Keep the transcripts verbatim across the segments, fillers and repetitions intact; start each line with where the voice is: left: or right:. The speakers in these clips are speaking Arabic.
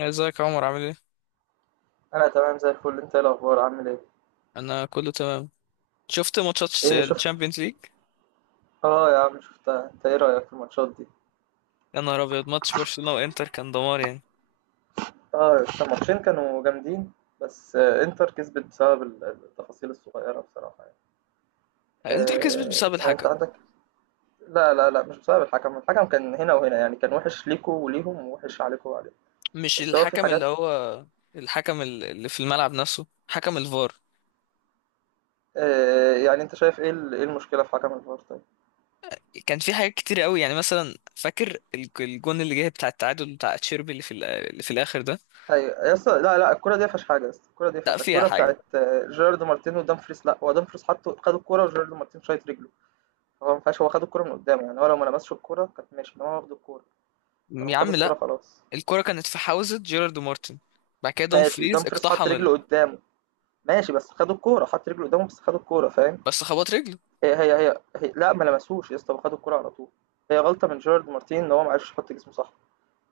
left: ازيك يا عمر، عامل ايه؟
right: انا تمام زي الفل. انت ايه الاخبار، عامل ايه؟
left: انا كله تمام. شفت ماتشات؟
right: ايه شفت؟
left: الشامبيونز ليج.
right: اه يا عم شفتها. انت ايه رايك في الماتشات دي؟
left: يا نهار ابيض، ماتش برشلونة وانتر كان دمار يعني.
right: اه الماتشين كانوا جامدين. بس آه، انتر كسبت بسبب ال- التفاصيل الصغيره بصراحه يعني.
left: انتر كسبت
right: آه
left: بسبب
right: يعني انت
left: الحكم.
right: عندك. لا لا لا، مش بسبب الحكم. الحكم كان هنا وهنا، يعني كان وحش ليكوا وليهم، ووحش عليكوا وعليهم.
left: مش
right: بس هو في
left: الحكم اللي
right: حاجات.
left: هو الحكم ال- اللي في الملعب نفسه، حكم الفار.
right: آه يعني انت شايف ايه ال- ايه المشكله في حكم الفار طيب؟
left: كان في حاجات كتير قوي، يعني مثلا فاكر ال- الجون اللي جه بتاع التعادل بتاع تشيربي اللي في ال- اللي في الاخر ده.
right: ايوه يا اسطى، لا لا الكره دي ما فيهاش حاجه يا اسطى، الكره دي ما
left: لا،
right: فيهاش حاجة.
left: فيها
right: الكره
left: حاجة.
right: بتاعت آه، جيرارد مارتين ودامفريس، لا هو دامفريس حطه، خد الكره وجيرارد مارتين شايط رجله. هو ما ينفعش، هو خد الكورة من قدامه. يعني هو لو ما لمسش الكورة كانت ماشي، انما هو واخد الكورة. فلما
left: يا
right: خد
left: عم
right: الكورة
left: لا.
right: خلاص.
left: الكرة كانت في حوزة جيرارد مارتن. بعد كده
right: ماشي
left: دومفريز
right: دامفريز حط
left: اقتحم
right: رجله
left: ال...
right: قدامه. ماشي بس خد الكورة، حط رجله قدامه بس خد الكورة، فاهم؟
left: بس خبط رجله.
right: هي هي هي, هي لا ما لمسوش يا اسطى، خد الكورة على طول. هي غلطة من جيرارد مارتين ان هو ما عرفش يحط جسمه صح.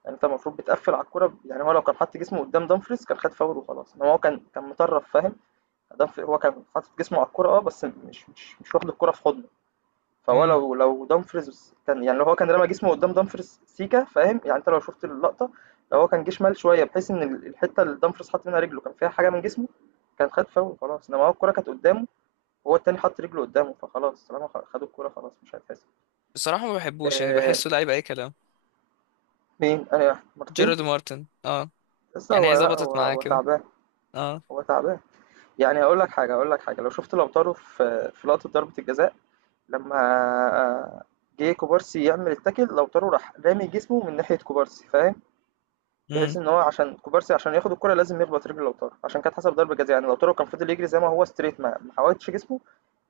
right: يعني انت المفروض بتقفل على الكورة، يعني هو لو كان حط جسمه قدام دامفريز كان خد فاول وخلاص، انما هو كان كان مطرف فاهم. دامفريز هو كان حاطط جسمه على الكورة اه، بس مش مش مش واخد الكورة في حضنه. فهو
left: امم.
right: لو لو دامفريز كان يعني، لو هو كان رمى جسمه قدام دامفريز سيكا فاهم، يعني انت لو شفت اللقطه، لو هو كان جه شمال شويه بحيث ان ال- الحته اللي دامفريز حاط منها رجله كان فيها حاجه من جسمه كان خد فاول خلاص. انما هو الكره كانت قدامه، وهو التاني حط رجله قدامه، فخلاص طالما خ- خدوا الكره خلاص مش هيتحسب.
left: بصراحة ما بحبوش، يعني
right: آه.
left: بحسه لعيب اي كلام.
right: مين؟ انا واحد مارتين.
left: جيرارد مارتن، اه.
right: لسه،
left: يعني
right: هو
left: هي
right: لا
left: ظبطت
right: هو
left: معاه
right: هو
left: كده.
right: تعبان.
left: اه.
right: هو تعبان. يعني هقول لك حاجه، هقول لك حاجه، لو شفت، لو في في لقطه ضربه الجزاء لما آه، جه كوبارسي يعمل التاكل، لو راح رامي جسمه من ناحيه كوبارسي فاهم،
left: امم.
right: بحيث ان هو عشان كوبارسي عشان ياخد الكرة لازم يخبط رجل لوتارو، عشان كانت حسب ضربة جزاء. يعني لوتارو كان فضل يجري زي ما هو ستريت، ما ما حاولتش جسمه،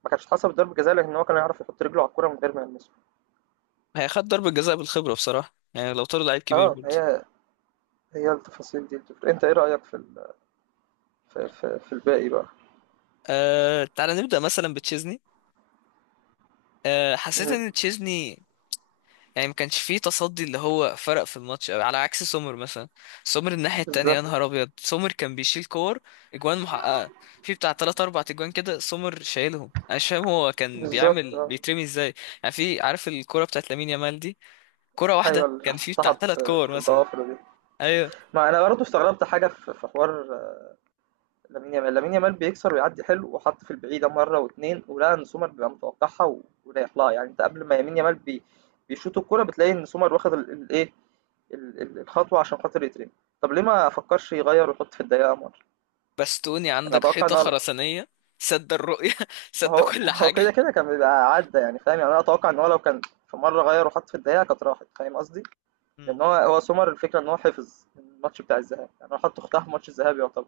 right: ما كانتش حسب ضربة جزاء، لكن هو كان يعرف يحط رجله على الكرة من غير ما يلمسها.
left: هي خد ضربة جزاء بالخبرة بصراحة، يعني لو طار لعيب كبير
right: اه
left: برضه.
right: هي. هي التفاصيل دي اللي بتفرق. انت ايه رأيك في ال... في... في... في الباقي بقى؟
left: آه، تعالى نبدأ مثلا بتشيزني. آه، حسيت
right: مم.
left: ان تشيزني يعني ما كانش فيه تصدي اللي هو فرق في الماتش قوي، على عكس سومر مثلا. سومر الناحية التانية يا
right: بالظبط
left: نهار ابيض، سومر كان بيشيل كور. اجوان محققة. في بتاع تلات اربع اجوان كده سومر شايلهم، انا مش فاهم هو كان
right: بالظبط
left: بيعمل
right: اه.
left: بيترمي ازاي. يعني في، عارف الكرة بتاعت لامين يامال دي، كرة
right: ايوه
left: واحدة
right: اللي
left: كان في
right: حطها
left: بتاع تلات
right: ب-
left: كور مثلا.
right: بالضوافر دي.
left: ايوه.
right: ما انا برضه استغربت حاجة في في حوار. لامين يامال لامين يامال بيكسر ويعدي حلو، وحط في البعيدة مرة واتنين، ولقى ان سومر بيبقى متوقعها و- ورايح لها. يعني انت قبل ما يمين يامال بي... بيشوط الكورة بتلاقي ان سومر واخد ال- الايه، ال- ال- الخطوة عشان خاطر يترمي. طب ليه ما فكرش يغير ويحط في الدقيقة مرة؟
left: بستوني،
right: يعني
left: عندك
right: اتوقع ان
left: حيطة
right: هو،
left: خرسانية. سد الرؤية
right: ما
left: سد
right: هو
left: كل
right: ما هو كده
left: حاجة.
right: كده كان بيبقى عدى يعني فاهم. يعني انا اتوقع ان هو لو كان في مرة غير وحط في الدقيقة كانت راحت، فاهم قصدي؟ لان
left: امم.
right: هو هو سومر، الفكرة ان هو حفظ الماتش بتاع الذهاب. يعني هو حط اختها في ماتش الذهاب يعتبر،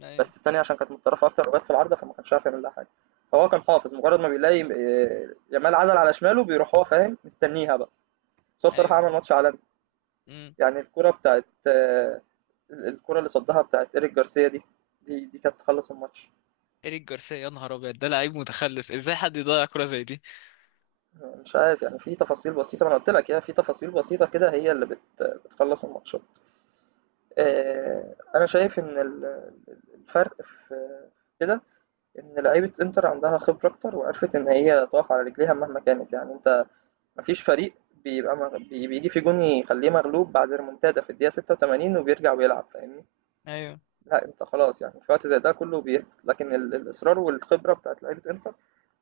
left: ايوه،
right: بس التانية عشان كانت متطرفة أكتر وجت في العارضة فما كانش عارف يعمل لها حاجة. فهو كان حافظ، مجرد ما بيلاقي آه، يامال عدل على شماله بيروح هو فاهم، مستنيها بقى. بس هو بصراحة
left: ايوه.
right: عمل
left: ايوه.
right: ماتش عالمي.
left: امم.
right: يعني الكرة بتاعت آه، الكرة اللي صدها بتاعت إيريك جارسيا دي، دي دي كانت تخلص الماتش.
left: إيريك جارسيا، يا نهار أبيض، ده لعيب متخلف، ازاي حد يضيع كرة زي دي.
right: مش عارف، يعني في تفاصيل بسيطة، ما أنا قلت لك يا في تفاصيل بسيطة كده، هي اللي بت بتخلص الماتشات. آه، أنا شايف إن ال- الفرق في كده، إن لعيبة إنتر عندها خبرة أكتر، وعرفت إن هي تقف على رجليها مهما كانت. يعني أنت مفيش فريق بيبقى مغ... بي- بيجي في جون يخليه مغلوب بعد ريمونتادا في الدقيقة ستة وتمانين وبيرجع ويلعب فاهمني؟
left: ايوه.
right: لا انت خلاص يعني في وقت زي ده كله بيهبط، لكن ال... الإصرار والخبرة بتاعت لعيبة انتر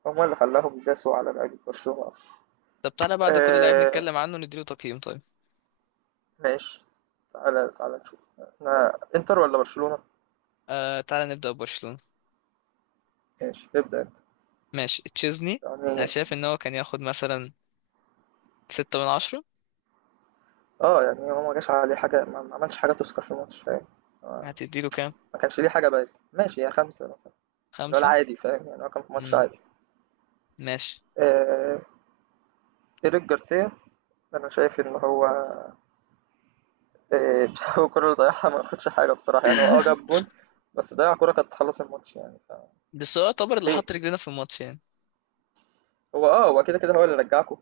right: هم اللي خلاهم يداسوا على لعيبة برشلونة.
left: طب تعالى بعد كل لعيب
right: آه...
left: نتكلم عنه نديله تقييم، طيب.
right: ماشي. تعالى تعالى نشوف، احنا انتر ولا برشلونة؟
left: آه، تعالى نبدأ ببرشلونة.
right: ماشي ابدأ انت.
left: ماشي، تشيزني. أنا
right: يعني
left: شايف إن هو كان ياخد مثلا ستة من عشرة.
right: اه، يعني هو ما جاش عليه حاجة، ما ما عملش حاجة تذكر في الماتش فاهم. آه،
left: هتديله كام؟
right: ما كانش ليه حاجة بارزة، ماشي يا خمسة مثلا، اللي هو
left: خمسة.
right: العادي فاهم. يعني هو كان في ماتش
left: امم.
right: عادي.
left: ماشي.
right: آه... إيريك جارسيا، أنا شايف إن هو آآ بسبب الكرة اللي ضيعها ما ياخدش حاجة بصراحة. يعني هو آه جاب جون، بس ضيّع كرة كانت تخلّص الماتش يعني ف...
left: بس هو يعتبر اللي
right: ليه؟
left: حط رجلنا في الماتش يعني.
right: هو آه، هو كده، كده هو اللي رجّعكم.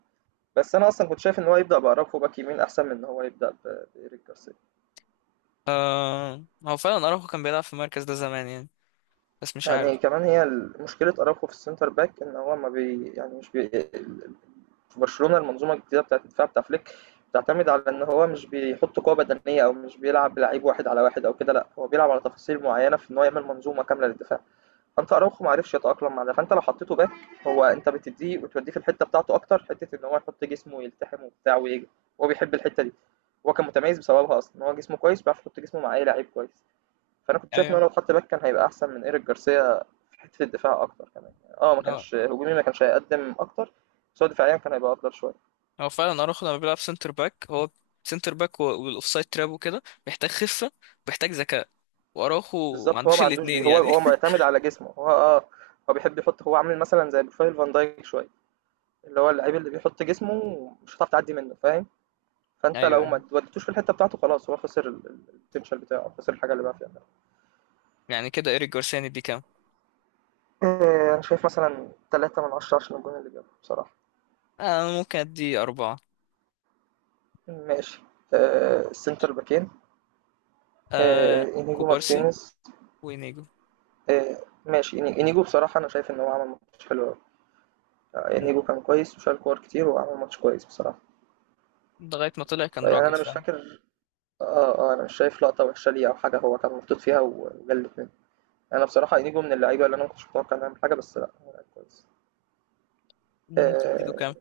right: بس أنا أصلًا كنت شايف إن هو يبدأ بأراوخو باك يمين أحسن من إن هو يبدأ ب بإيريك جارسيا.
left: آه، هو فعلا أراوخو كان بيلعب في المركز ده زمان يعني، بس مش عارف.
right: يعني كمان هي ال مشكلة أراوخو في الcenter back إن هو ما بي يعني مش بي ال- في برشلونة المنظومة الجديدة بتاعة الدفاع بتاع فليك بتعتمد على إن هو مش بيحُط قوة بدنية، أو مش بيلعب بلعيب واحد على واحد أو كده، لأ. هو بيلعب على تفاصيل معيّنة في إن هو يعمل منظومة كاملة للدفاع. انت اراوخو ما عرفش يتاقلم مع ده، فانت لو حطيته باك هو، انت بتديه وتوديه في الحته بتاعته، اكتر حته ان هو يحط جسمه ويلتحم وبتاع ويجري. هو بيحب الحته دي، هو كان متميز بسببها اصلا، ان هو جسمه كويس بيعرف يحط جسمه مع اي لعيب كويس. فانا كنت شايف ان
left: ايوه،
right: هو لو اتحط باك كان هيبقى احسن من ايريك جارسيا في حته الدفاع اكتر كمان. يعني اه ما كانش هجومي، ما كانش هيقدم اكتر، بس هو دفاعيا كان هيبقى افضل شويه.
left: هو فعلا اراخو لما بيلعب سنتر باك، هو سنتر باك و- والاوفسايد تراب وكده، محتاج خفه ومحتاج ذكاء، واراخو ما
right: بالظبط، هو
left: عندوش
right: ما عندوش
left: الاثنين
right: دي، هو
left: يعني
right: هو معتمد على جسمه، هو اه هو بيحب يحط، هو عامل مثلا زي بروفايل فان دايك شويه، اللي هو اللعيب اللي بيحط جسمه مش هتعرف تعدي منه فاهم. فانت
left: ايوه،
right: لو
left: ايوه.
right: ما وديتوش في الحته بتاعته خلاص هو خسر ال- ال- البوتنشال بتاعه، خسر الحاجه اللي بقى فيها.
left: يعني كده ايريك جارسيا ندي كام؟
right: آه، انا شايف مثلا ثلاثة من عشرة عشان الجون اللي جابه بصراحه.
left: آه، انا ممكن ادي اربعه.
right: ماشي. آه، السنتر باكين، آه،
left: آه،
right: انيجو
left: كوبارسي.
right: مارتينيز.
left: وينيجو.
right: آه، ماشي، إني- انيجو بصراحه انا شايف ان هو عمل ماتش حلو قوي. آه،
left: م-
right: انيجو كان كويس، وشال كور كتير، وعمل ماتش كويس بصراحه.
left: لغايه ما طلع كان
right: فيعني
left: راجل
right: انا مش
left: فعلا.
right: فاكر اه اه، انا مش شايف لقطه وحشه ليه او حاجه هو كان محطوط فيها و- وجلت منه. انا بصراحه انيجو من اللعيبه اللي انا ما كنتش متوقع انه يعمل حاجه، بس لا هو لعيب كويس.
left: م، تديله
right: آه،
left: كام؟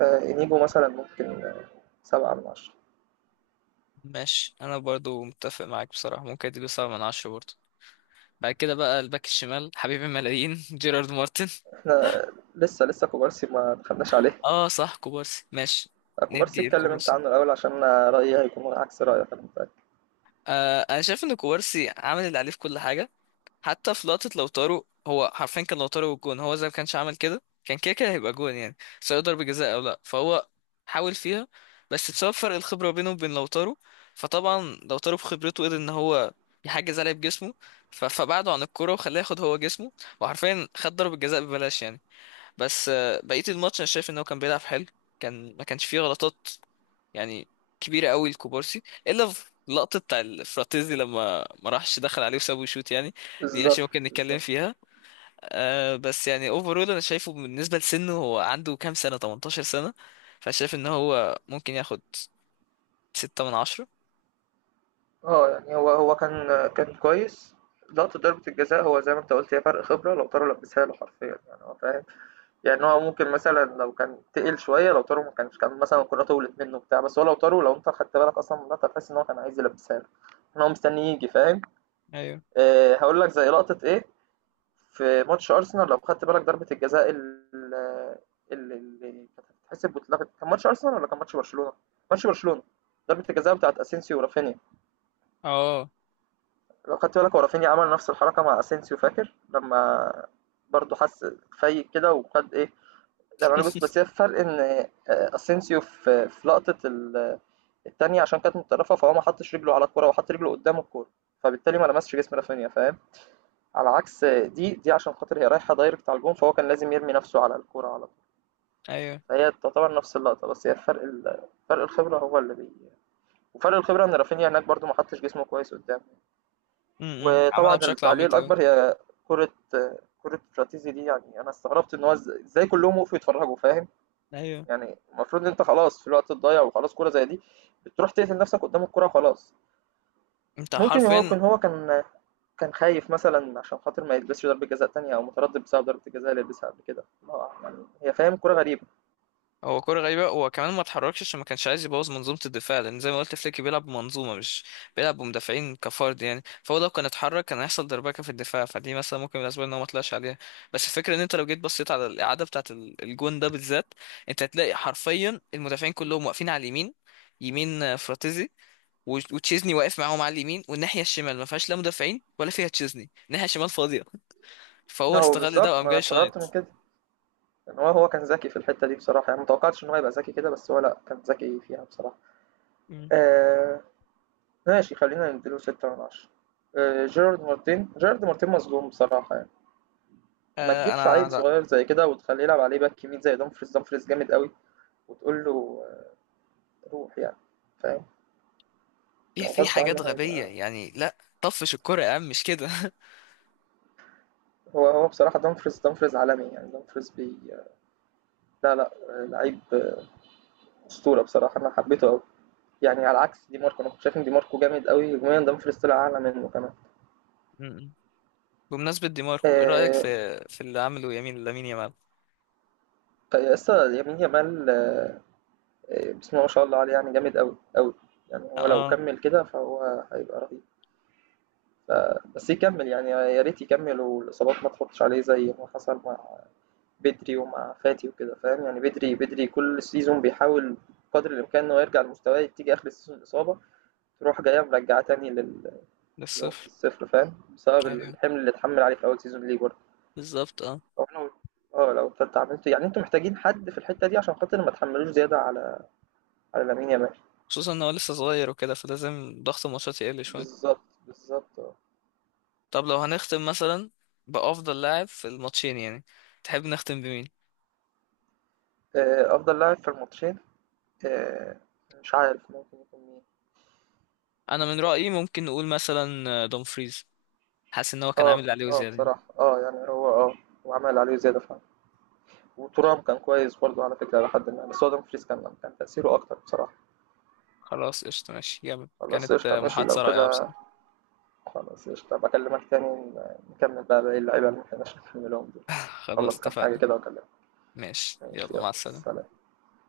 right: آه، انيجو مثلا ممكن، آه، سبعة من عشرة.
left: ماشي، انا برضو متفق معاك بصراحه، ممكن اديله سبعة من عشرة برضو. بعد كده بقى الباك الشمال، حبيب الملايين جيرارد مارتن.
right: احنا لسه، لسه كوبارسي ما دخلناش عليه.
left: اه صح، كوبارسي ماشي.
right: آه، كوبارسي،
left: ندي
right: اتكلم انت
left: الكوبارسي.
right: عنه الأول عشان أنا رأيي هيكون عكس رأيك، أنا متأكد.
left: آه، انا شايف ان كوبارسي عامل اللي عليه في كل حاجه. حتى في لقطه لوتارو، هو حرفيا كان لوتارو والجون، هو زي ما كانش عمل كده كان كده كده هيبقى جون، يعني سواء ضربه جزاء او لا، فهو حاول فيها، بس بسبب فرق الخبره بينه وبين لوتارو، فطبعا لوتارو بخبرته قدر ان هو يحجز عليه بجسمه، ف- فبعده عن الكرة وخلاه ياخد هو جسمه، وحرفيا خد ضربة جزاء ببلاش يعني. بس آه، بقية الماتش انا شايف ان هو كان بيلعب حلو، كان ما كانش فيه غلطات يعني كبيرة قوي الكوبارسي، الا في لقطة بتاع الفراتيزي لما ما راحش دخل عليه وسابه يشوت يعني، دي عشان
right: بالظبط
left: ممكن نتكلم
right: بالظبط
left: فيها. آه، بس يعني اوفرول انا شايفه بالنسبة لسنه، هو عنده كام سنة، 18 سنة؟ فشايف ان هو ممكن ياخد ستة من عشرة.
right: اه. يعني هو هو كان آه، كان كويس. لقطة ضربة الجزاء هو زي ما انت قلت، هي فرق خبرة، لو طاروا لبسها له حرفيا يعني هو فاهم. يعني هو ممكن مثلا لو كان تقل شوية، لو طاروا ما كانش، كان مثلا الكرة طولت منه بتاع، بس هو لو طاروا، لو انت خدت بالك أصلا من اللقطة تحس إن هو كان عايز يلبسها له، إن هو مستني يجي فاهم.
left: ايوه،
right: آه، هقول لك زي لقطة ايه، في ماتش أرسنال لو خدت بالك، ضربة الجزاء ال- اللي اللي كانت هتتحسب واتلغت، كان ماتش أرسنال ولا كان ماتش برشلونة؟ ماتش برشلونة، ضربة الجزاء بتاعت أسينسيو ورافينيا.
left: اه،
right: لو خدت بالك هو رافينيا عمل نفس الحركة مع أسينسيو، فاكر؟ لما برضه حس فايق كده وخد إيه، لما عمل جوز. بس هي الفرق إن آه، أسينسيو في في لقطة ال- التانية عشان كانت متطرفة، فهو ما حطش رجله على الكورة، وحط رجله قدام الكورة، فبالتالي ما لمسش جسم رافينيا فاهم؟ على عكس دي دي، عشان خاطر هي رايحة دايركت على الجون، فهو كان لازم يرمي نفسه على الكورة على طول.
left: ايوه.
right: فهي تعتبر نفس اللقطة، بس هي الفرق ال- فرق الخبرة هو اللي بي وفرق الخبرة ان رافينيا هناك برضو ما حطش جسمه كويس قدام.
left: امم،
right: وطبعا
left: عملها بشكل
right: التعليق
left: عبيط قوي.
right: الأكبر، هي كرة كرة فراتيزي دي. يعني أنا استغربت ان هو إز- ازاي كلهم وقفوا يتفرجوا فاهم؟
left: ايوه،
right: يعني المفروض ان انت خلاص في الوقت الضايع، وخلاص كورة زي دي بتروح تقتل نفسك قدام الكورة خلاص.
left: انت
right: ممكن هو
left: حرفيا.
right: كان، هو كان كان خايف مثلًا عشان خاطر ما يلبسش ضربة جزاء تانية، أو متردد بسبب ضربة الجزاء اللي لبسها قبل كده. ما هو يعني هي فاهم كورة غريبة.
left: هو كرة غريبة، هو كمان ما اتحركش عشان ما كانش عايز يبوظ منظومة الدفاع، لأن زي ما قلت فليك بيلعب بمنظومة مش بيلعب بمدافعين كفرد يعني، فهو لو كان اتحرك كان هيحصل دربكة في الدفاع، فدي مثلا ممكن من الأسباب إن هو ما طلعش عليها. بس الفكرة، إن أنت لو جيت بصيت على الإعادة بتاعة ال- الجون ده بالذات، أنت هتلاقي حرفيا المدافعين كلهم واقفين على اليمين، يمين آه، فراتيزي، و- وتشيزني واقف معاهم على اليمين، والناحية الشمال ما فيهاش لا مدافعين ولا فيها تشيزني، الناحية الشمال فاضية، فهو
right: أهو
left: استغل ده
right: بالضبط،
left: وقام
right: ما أنا
left: جاي
right: استغربت من
left: شايط.
right: كده، إن هو هو كان ذكي في الحتة دي بصراحة. يعني ما توقعتش إن هو يبقى ذكي كده، بس هو لأ، كان ذكي فيها بصراحة.
left: مم.
right: آآ ماشي، خلّينا ندّي له ستة من عشرة. آآ جيرارد مارتين، جيرارد مارتين مظلوم بصراحة يعني، ما
left: آه،
right: تجيبش
left: أنا،
right: عيل صغير زي كده وتخلّيه يلعب عليه باك يمين زي دومفريز، دومفريز جامد أوي، وتقول له آه، روح يعني فاهم،
left: في
right: هو
left: في
right: غصب عنّه
left: حاجات غبية
right: هي.
left: يعني، لا طفش الكرة يا عم، مش كده
right: هو هو بصراحة، دامفريز دامفريز عالمي، يعني دامفريز بي لا لا، لعيب أسطورة بصراحة، أنا حبيته أوي. يعني على عكس دي ماركو، أنا كنت شايف إن دي ماركو جامد أوي هجوميا، دامفريز طلع أعلى منه كمان.
left: م-م. بمناسبة دي ماركو، ايه رأيك
right: آه،
left: في في اللي عمله يمين لامين يامال؟
right: لسه يمين يامال، آه، آه، بسم الله ما شاء الله عليه، يعني جامد أوي أوي. يعني هو لو
left: اه.
right: كمل كده فهو هيبقى رهيب، بس يكمل يعني، يا ريت يكمل والإصابات ما تحطش عليه زي ما حصل مع بدري ومع فاتي وكده فاهم. يعني بدري بدري كل سيزون بيحاول قدر الإمكان إنه يرجع لمستواه، تيجي آخر السيزون الإصابة تروح جاية مرجعاه تاني لل- لنقطة
left: للصفر.
right: الصفر فاهم، بسبب
left: ايوه،
right: الحمل اللي اتحمل عليه في أول سيزون ليه برضه.
left: بالظبط، اه.
right: أو لو اه لو كنت عملته، يعني انتوا محتاجين حد في الحتة دي عشان خاطر ما تحملوش زيادة على على لامين يامال.
left: خصوصا ان هو لسه صغير وكده، فلازم ضغط الماتشات يقل شوية.
right: بالظبط بالظبط اه.
left: طب لو هنختم مثلا بأفضل لاعب في الماتشين يعني، تحب نختم بمين؟
right: آه، أفضل لاعب في الماتشين، آه، مش عارف ممكن يكون مين.
left: انا من رأيي ممكن نقول مثلا دومفريز، حاسس ان هو كان عامل
right: اه
left: اللي عليه
right: اه
left: وزيادة يعني.
right: بصراحة اه، يعني هو اه هو عمل عليه زيادة فعلا. وترام كان كويس برضه على فكرة لحد ما، بس هو دومفريز كان، كان تأثيره أكتر بصراحة.
left: خلاص، قشطة، ماشي، جامد، كانت
right: خلاص قشطة ماشي لو
left: محادثة رائعة
right: كده،
left: بصراحة.
right: خلاص قشطة، هابقى أكلمك تاني ن- نكمل بقى باقي اللعيبة اللي ما لحقناش نكملهم دول.
left: خلاص،
right: أخلّص كام حاجة
left: اتفقنا.
right: كده وأكلمك.
left: ماشي،
right: ماشي
left: يلا
right: يلا
left: مع السلامة.
right: سلام.